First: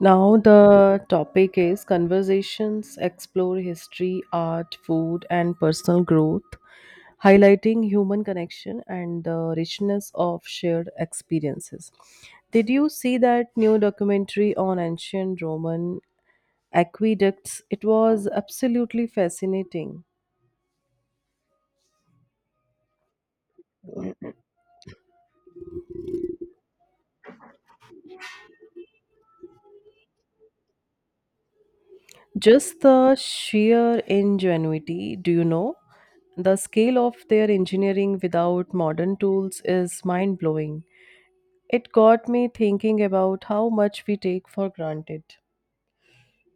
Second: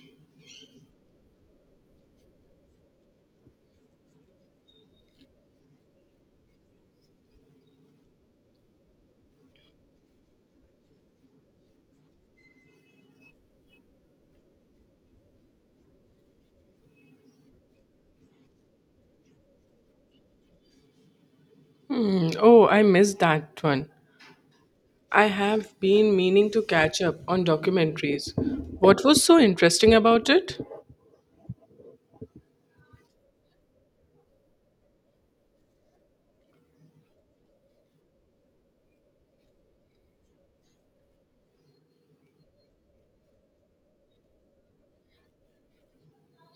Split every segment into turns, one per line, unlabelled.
Now, the topic is conversations explore history, art, food, and personal growth, highlighting human connection and the richness of shared experiences. Did you see that new documentary on ancient Roman aqueducts? It was absolutely fascinating.
Mm, oh, I missed that one. I have been meaning to catch up on documentaries. What was so interesting about it?
Just the sheer ingenuity, do you know? The scale of their engineering without modern tools is mind blowing. It got me thinking about how much we take for granted.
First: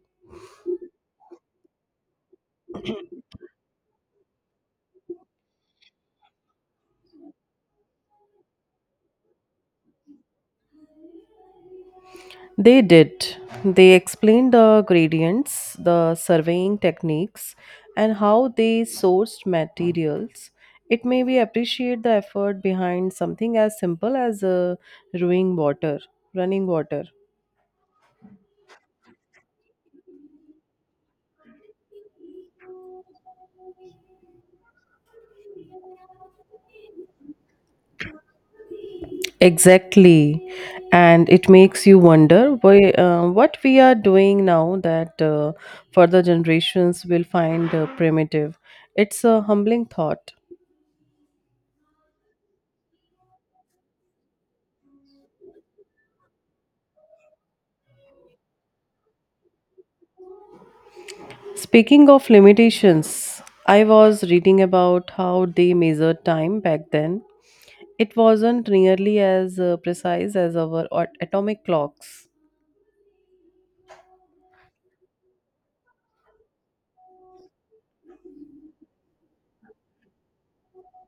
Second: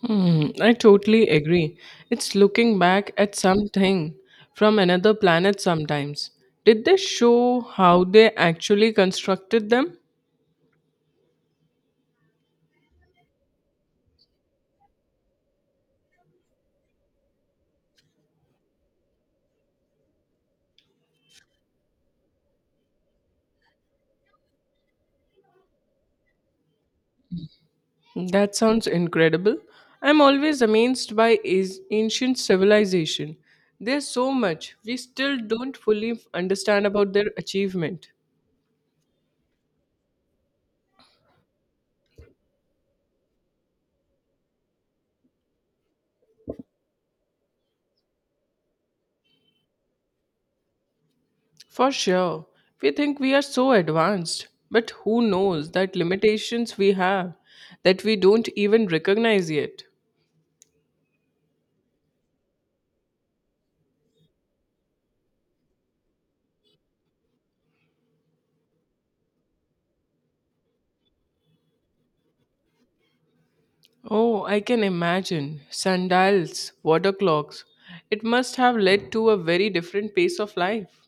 Hmm, I totally agree. It's looking back at something from another planet sometimes. Did they show how they actually constructed them?
They did. They explained the gradients, the surveying techniques, and how they sourced materials. It made me appreciate the effort behind something as simple as brewing water, running water.
That sounds incredible. I'm always amazed by is- ancient civilization. There's so much we still don't fully understand about their achievement.
Exactly. And it makes you wonder why, what we are doing now that further generations will find primitive. It's a humbling thought.
For sure, we think we are so advanced, but who knows that limitations we have that we don't even recognize yet.
Speaking of limitations, I was reading about how they measured time back then. It wasn't nearly as precise as our atomic clocks.
Oh, I can imagine. Sundials, water clocks. It must have led to a very different pace of life.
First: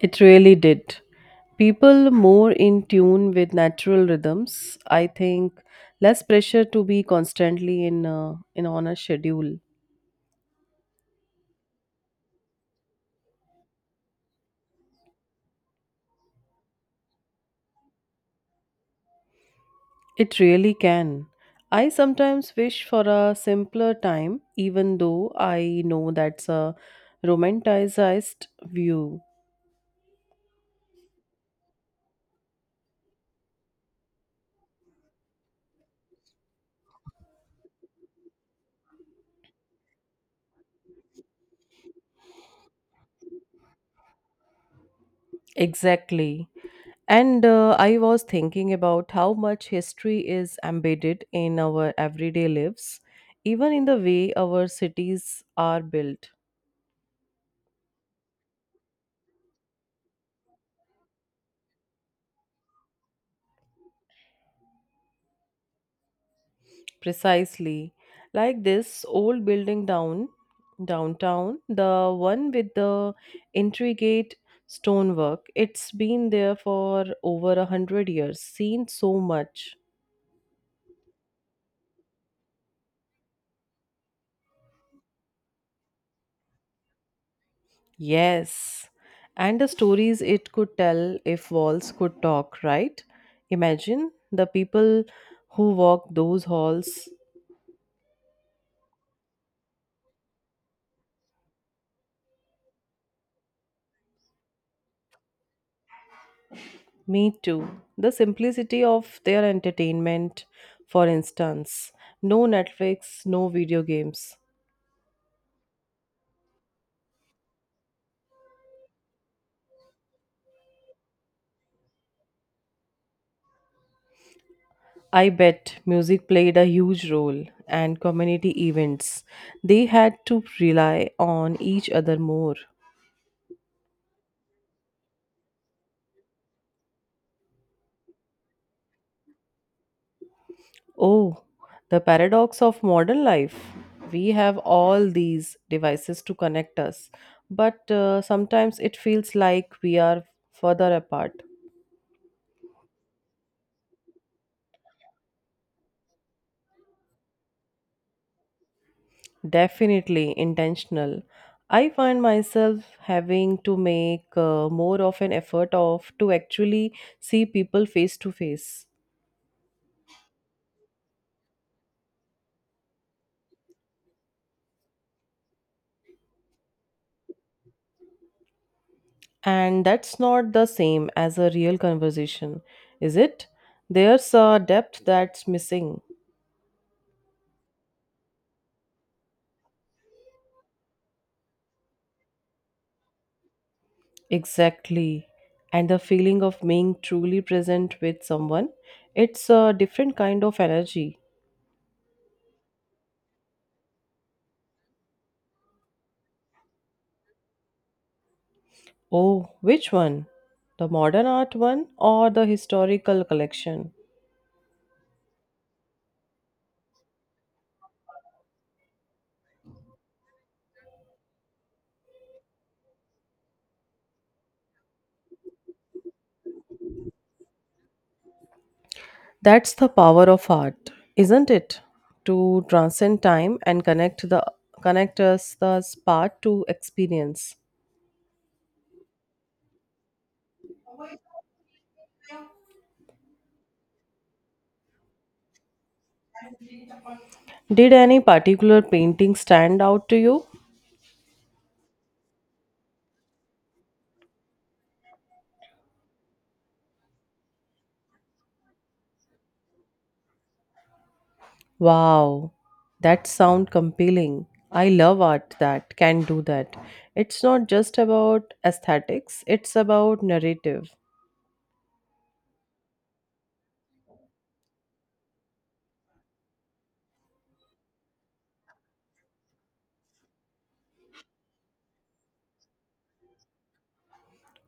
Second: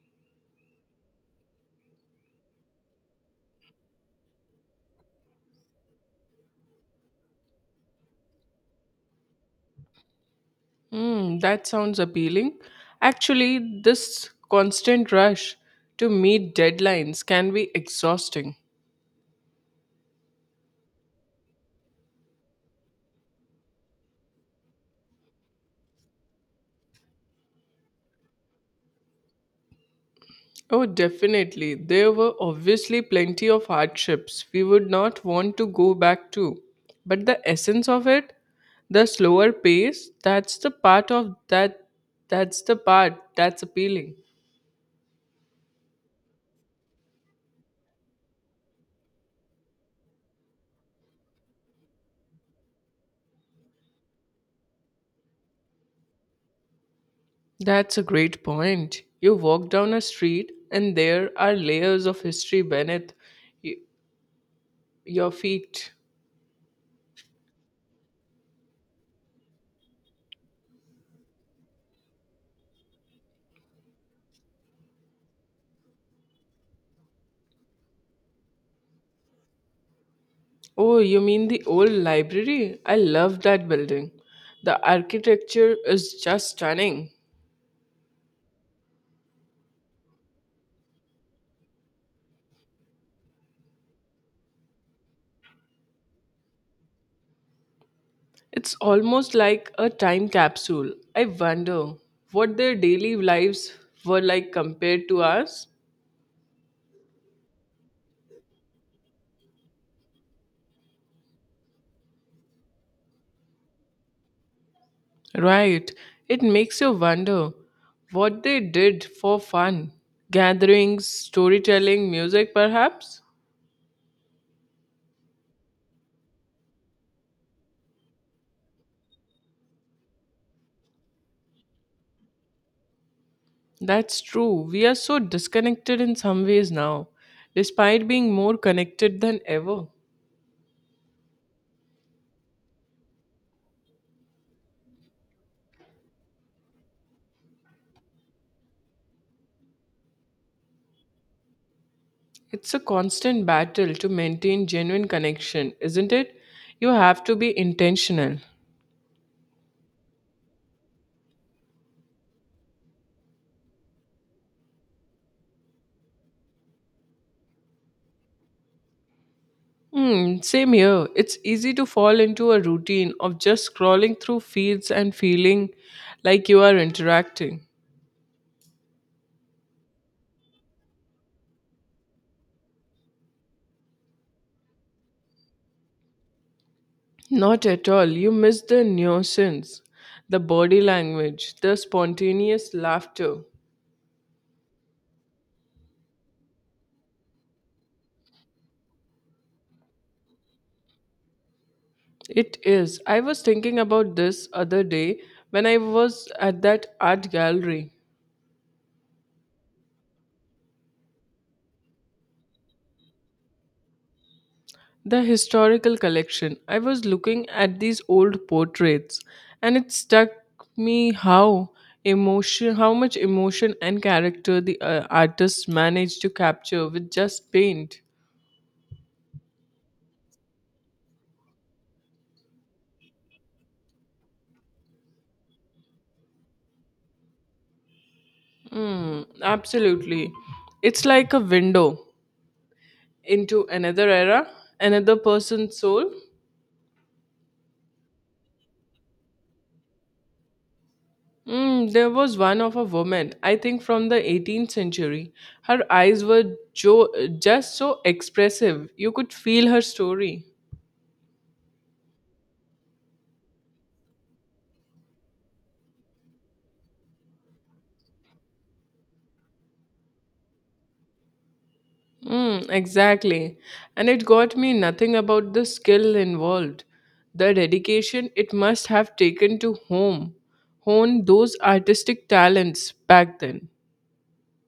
It really did. People more in tune with natural rhythms, I think, less pressure to be constantly in on a schedule.
Hmm, that sounds appealing. Actually, this constant rush to meet deadlines can be exhausting.
It really can. I sometimes wish for a simpler time, even though I know that's a romanticized view.
Oh, definitely. There were obviously plenty of hardships we would not want to go back to. But the essence of it, the slower pace, that's the part of that that's the part that's appealing.
Exactly. And I was thinking about how much history is embedded in our everyday lives, even in the way our cities are built.
That's a great point. You walk down a street and there are layers of history beneath y- your feet.
Precisely. Like this old building downtown, the one with the intricate stonework. It's been there for over a hundred years, seen so much.
Oh, you mean the old library? I love that building. The architecture is just stunning.
Yes. And the stories it could tell if walls could talk, right? Imagine the people who walk those halls.
It's almost like a time capsule. I wonder what their daily lives were like compared to ours.
Me too. The simplicity of their entertainment, for instance. No Netflix, no video games.
Right. It makes you wonder what they did for fun. Gatherings, storytelling, music, perhaps?
I bet music played a huge role and community events. They had to rely on each other more.
That's true. We are so disconnected in some ways now, despite being more connected than ever.
Oh, the paradox of modern life. We have all these devices to connect us, but sometimes it feels like we are further apart.
It's a constant battle to maintain genuine connection, isn't it? You have to be intentional.
Definitely intentional. I find myself having to make more of an effort of to actually see people face to face.
Hmm, same here. It's easy to fall into a routine of just scrolling through feeds and feeling like you are interacting.
And that's not the same as a real conversation, is it? There's a depth that's missing.
Not at all. You miss the nuisance, the body language, the spontaneous laughter.
Exactly. And the feeling of being truly present with someone, it's a different kind of energy.
It is. I was thinking about this other day when I was at that art gallery.
Oh, which one? The modern art one or the historical collection?
The historical collection. I was looking at these old portraits and it struck me how much emotion and character the artist managed to capture with just paint.
That's the power of art, isn't it? To transcend time and connect us the part to experience.
Mm, absolutely. It's like a window into another era, another person's soul.
Did any particular painting stand out to you?
Mm, there was one of a woman, I think from the 18th century. Her eyes were jo- just so expressive. You could feel her story.
Wow, that sound compelling. I love art that can do that. It's not just about aesthetics, it's about narrative.
Mm, exactly. And it got me nothing about the skill involved, the dedication it must have taken to hone those artistic talents back then.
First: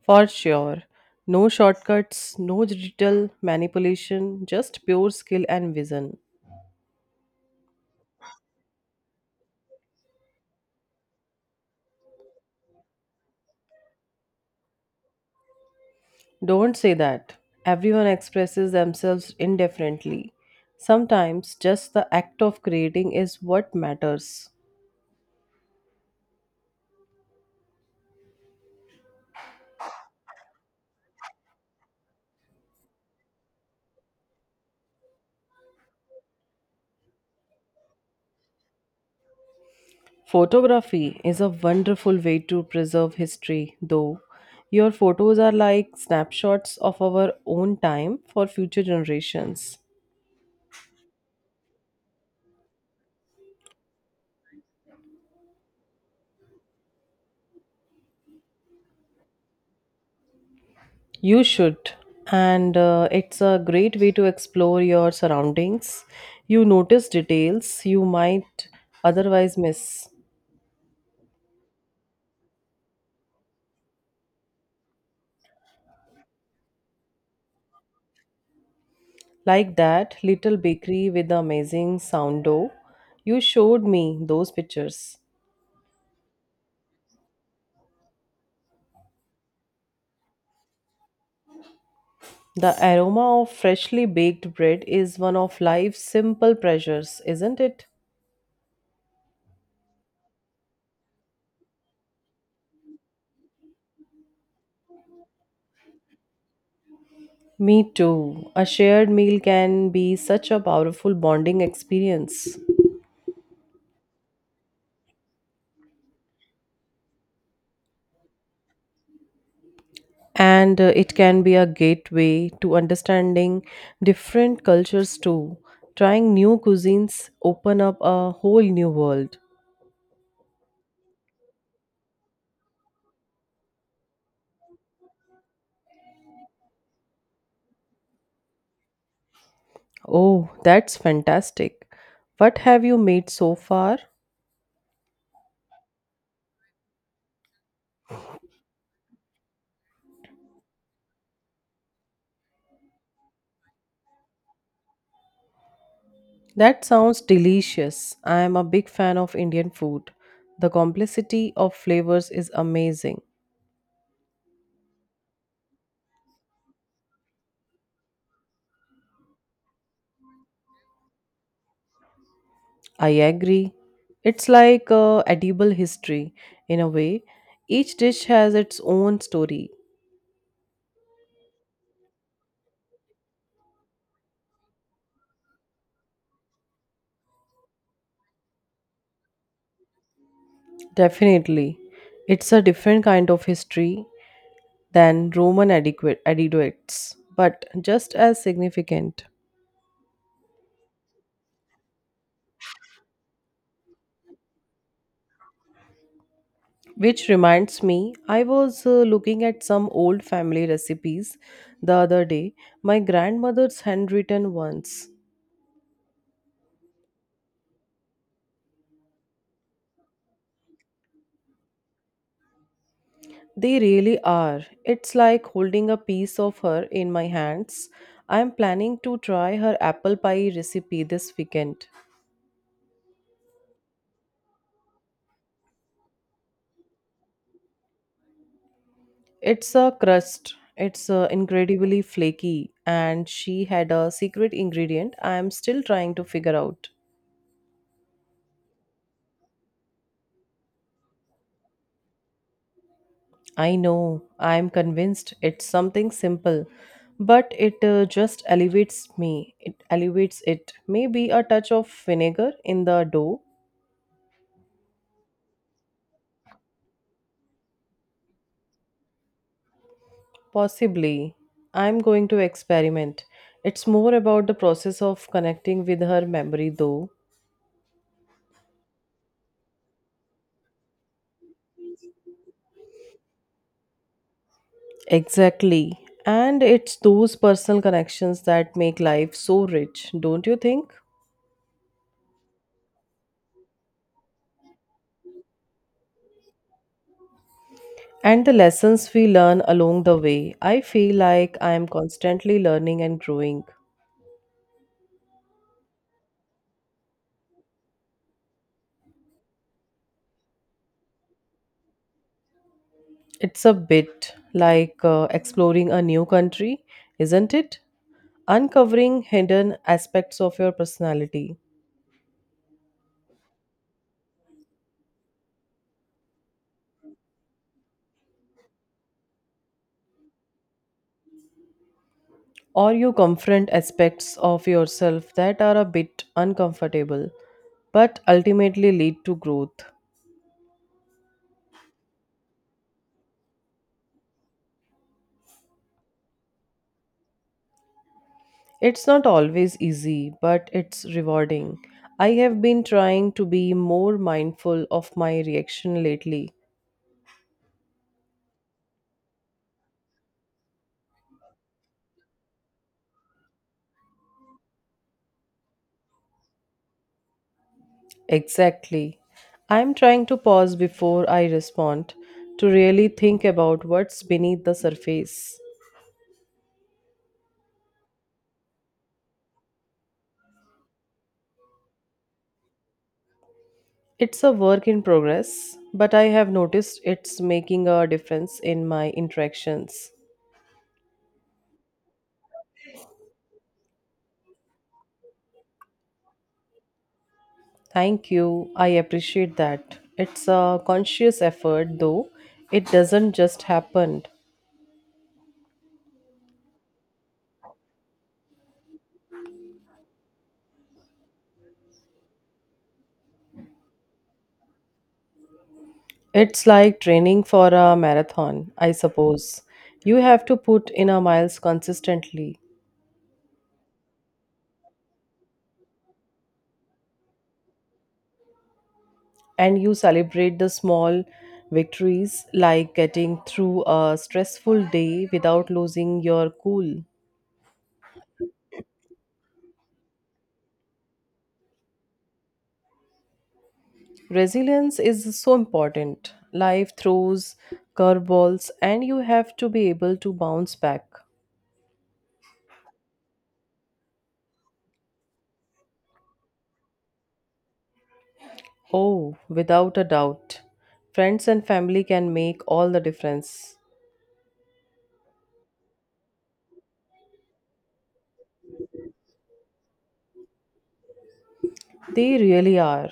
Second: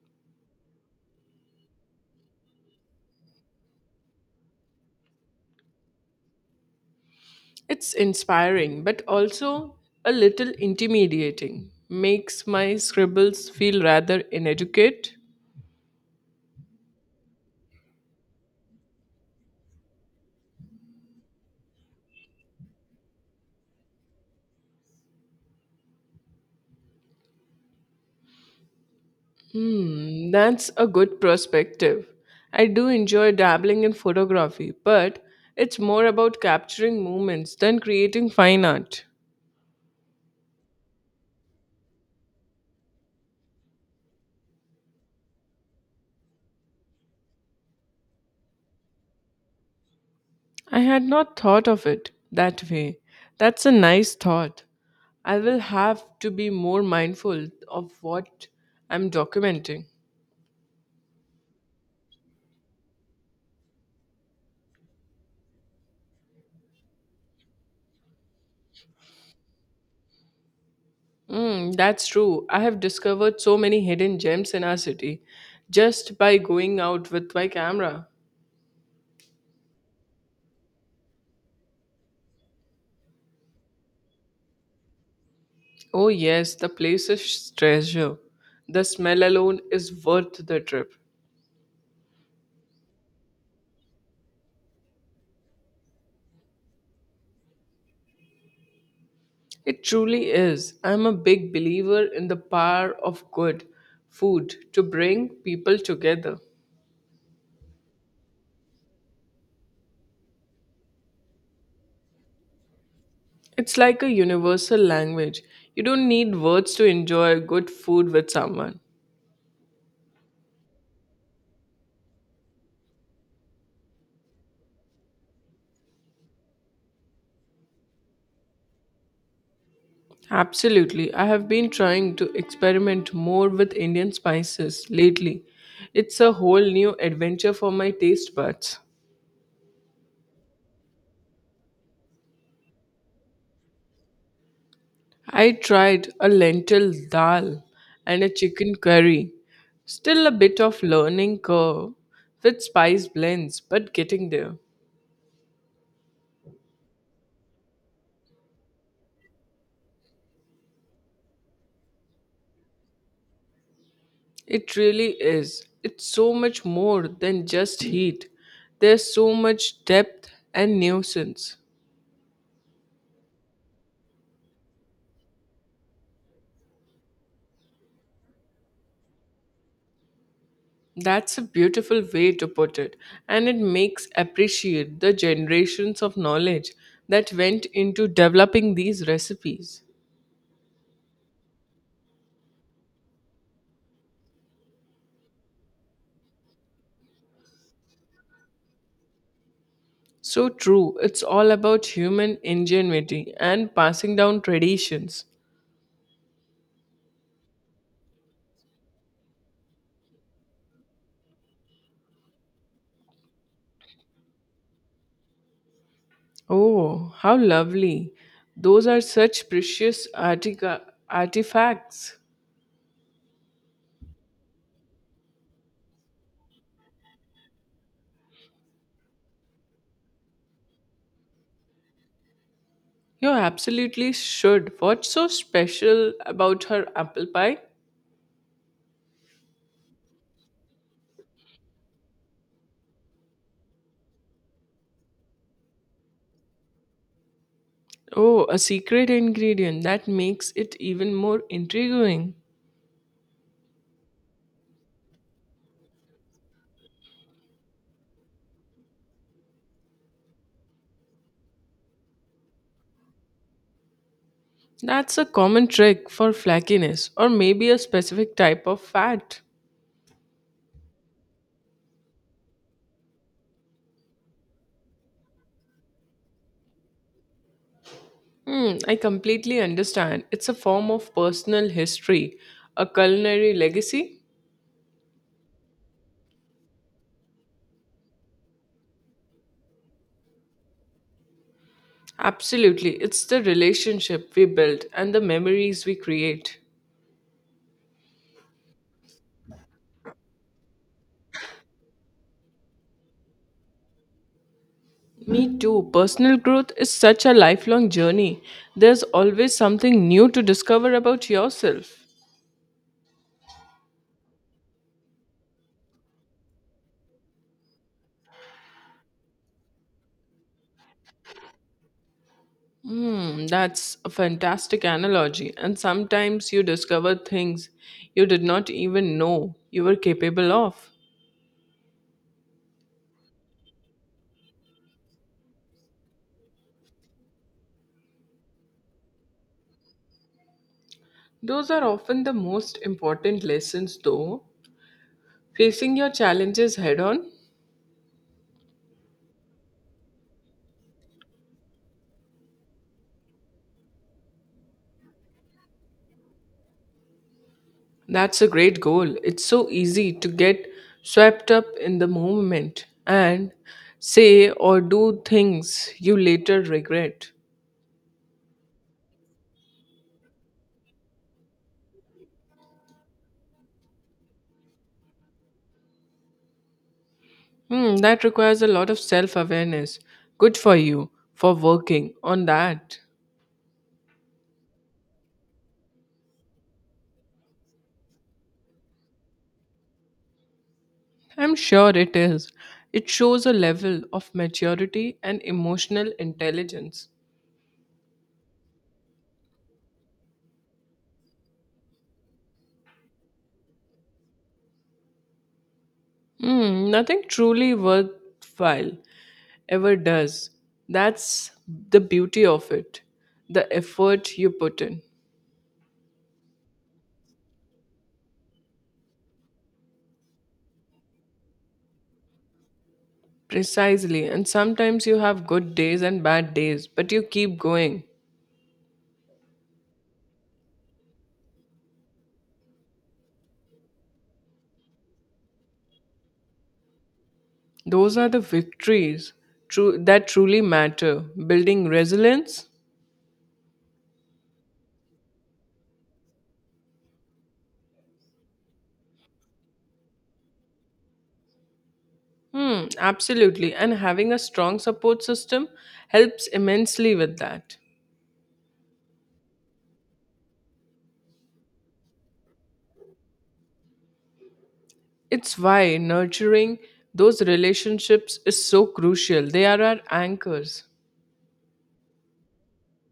For sure. No shortcuts, no digital manipulation, just pure skill and vision.
It's inspiring, but also a little intimidating. Makes my scribbles feel rather inadequate.
Don't say that. Everyone expresses themselves indifferently. Sometimes just the act of creating is what matters.
Hmm, that's a good perspective. I do enjoy dabbling in photography, but it's more about capturing moments than creating fine art.
Photography is a wonderful way to preserve history, though. Your photos are like snapshots of our own time for future generations.
I had not thought of it that way. That's a nice thought. I will have to be more mindful of what I'm documenting.
You should, and it's a great way to explore your surroundings. You notice details you might otherwise miss.
Mm, that's true. I have discovered so many hidden gems in our city just by going out with my camera.
Like that little bakery with the amazing sourdough. You showed me those pictures.
Oh, yes, the place is treasure. The smell alone is worth the trip.
The aroma of freshly baked bread is one of life's simple pleasures, isn't it?
It truly is. I'm a big believer in the power of good food to bring people together.
Me too. A shared meal can be such a powerful bonding experience.
It's like a universal language. You don't need words to enjoy good food with someone.
And it can be a gateway to understanding different cultures too. Trying new cuisines open up a whole new world.
Absolutely. I have been trying to experiment more with Indian spices lately. It's a whole new adventure for my taste buds.
Oh, that's fantastic. What have you made so far?
I tried a lentil dal and a chicken curry. Still a bit of learning curve with spice blends, but getting there.
That sounds delicious. I am a big fan of Indian food. The complexity of flavors is amazing.
It really is. It's so much more than just heat. There's so much depth and nuisance.
I agree. It's like a edible history in a way. Each dish has its own story.
That's a beautiful way to put it, and it makes appreciate the generations of knowledge that went into developing these recipes.
Definitely. It's a different kind of history than Roman adequates, but just as significant.
So true, it's all about human ingenuity and passing down traditions.
Which reminds me, I was looking at some old family recipes the other day, my grandmother's handwritten ones.
Oh, how lovely! Those are such precious artifacts.
They really are. It's like holding a piece of her in my hands. I'm planning to try her apple pie recipe this weekend.
You absolutely should. What's so special about her apple pie?
It's a crust. It's incredibly flaky and she had a secret ingredient I am still trying to figure out.
Oh, a secret ingredient that makes it even more intriguing.
I know, I am convinced it's something simple, but it just elevates it. Maybe a touch of vinegar in the dough?
That's a common trick for flakiness or maybe a specific type of fat.
Possibly. I'm going to experiment. It's more about the process of connecting with her memory, though.
Hmm, I completely understand. It's a form of personal history, a culinary legacy.
Exactly. And it's those personal connections that make life so rich, don't you think?
Absolutely, it's the relationship we build and the memories we create.
And the lessons we learn along the way. I feel like I am constantly learning and growing.
Me too. Personal growth is such a lifelong journey. There's always something new to discover about yourself.
It's a bit like exploring a new country, isn't it? Uncovering hidden aspects of your personality,
Hmm, that's a fantastic analogy. And sometimes you discover things you did not even know you were capable of.
or you confront aspects of yourself that are a bit uncomfortable but ultimately lead to growth.
Those are often the most important lessons, though. Facing your challenges head on.
It's not always easy, but it's rewarding. I have been trying to be more mindful of my reaction lately.
That's a great goal. It's so easy to get swept up in the moment and say or do things you later regret.
Exactly. I'm trying to pause before I respond to really think about what's beneath the surface.
Hmm, that requires a lot of self awareness. Good for you for working on that.
It's a work in progress, but I have noticed it's making a difference in my interactions.
I'm sure it is. It shows a level of maturity and emotional intelligence.
Thank you. I appreciate that. It's a conscious effort, though. It doesn't just happen.
Hmm, nothing truly worthwhile ever does. That's the beauty of it, the effort you put in.
It's like training for a marathon, I suppose. You have to put in a miles consistently.
Precisely. And sometimes you have good days and bad days, but you keep going.
And you celebrate the small victories like getting through a stressful day without losing your cool.
Those are the victories that truly matter. Building resilience?
Resilience is so important. Life throws curveballs and you have to be able to bounce back.
Hmm, absolutely. And having a strong support system helps immensely with that.
Oh, without a doubt. Friends and family can make all the difference.
It's why nurturing those relationships is so crucial. They are our anchors.
They really are.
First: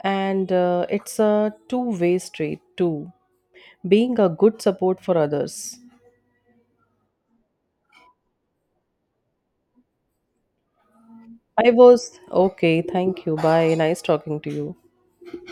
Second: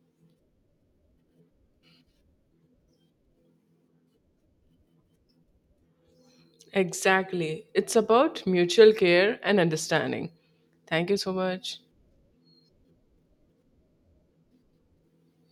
And it's a two-way street, too. Being a good support for others.
Exactly. It's about mutual care and understanding. Thank you so
I
much.
was okay, thank you. Bye. Nice talking to you.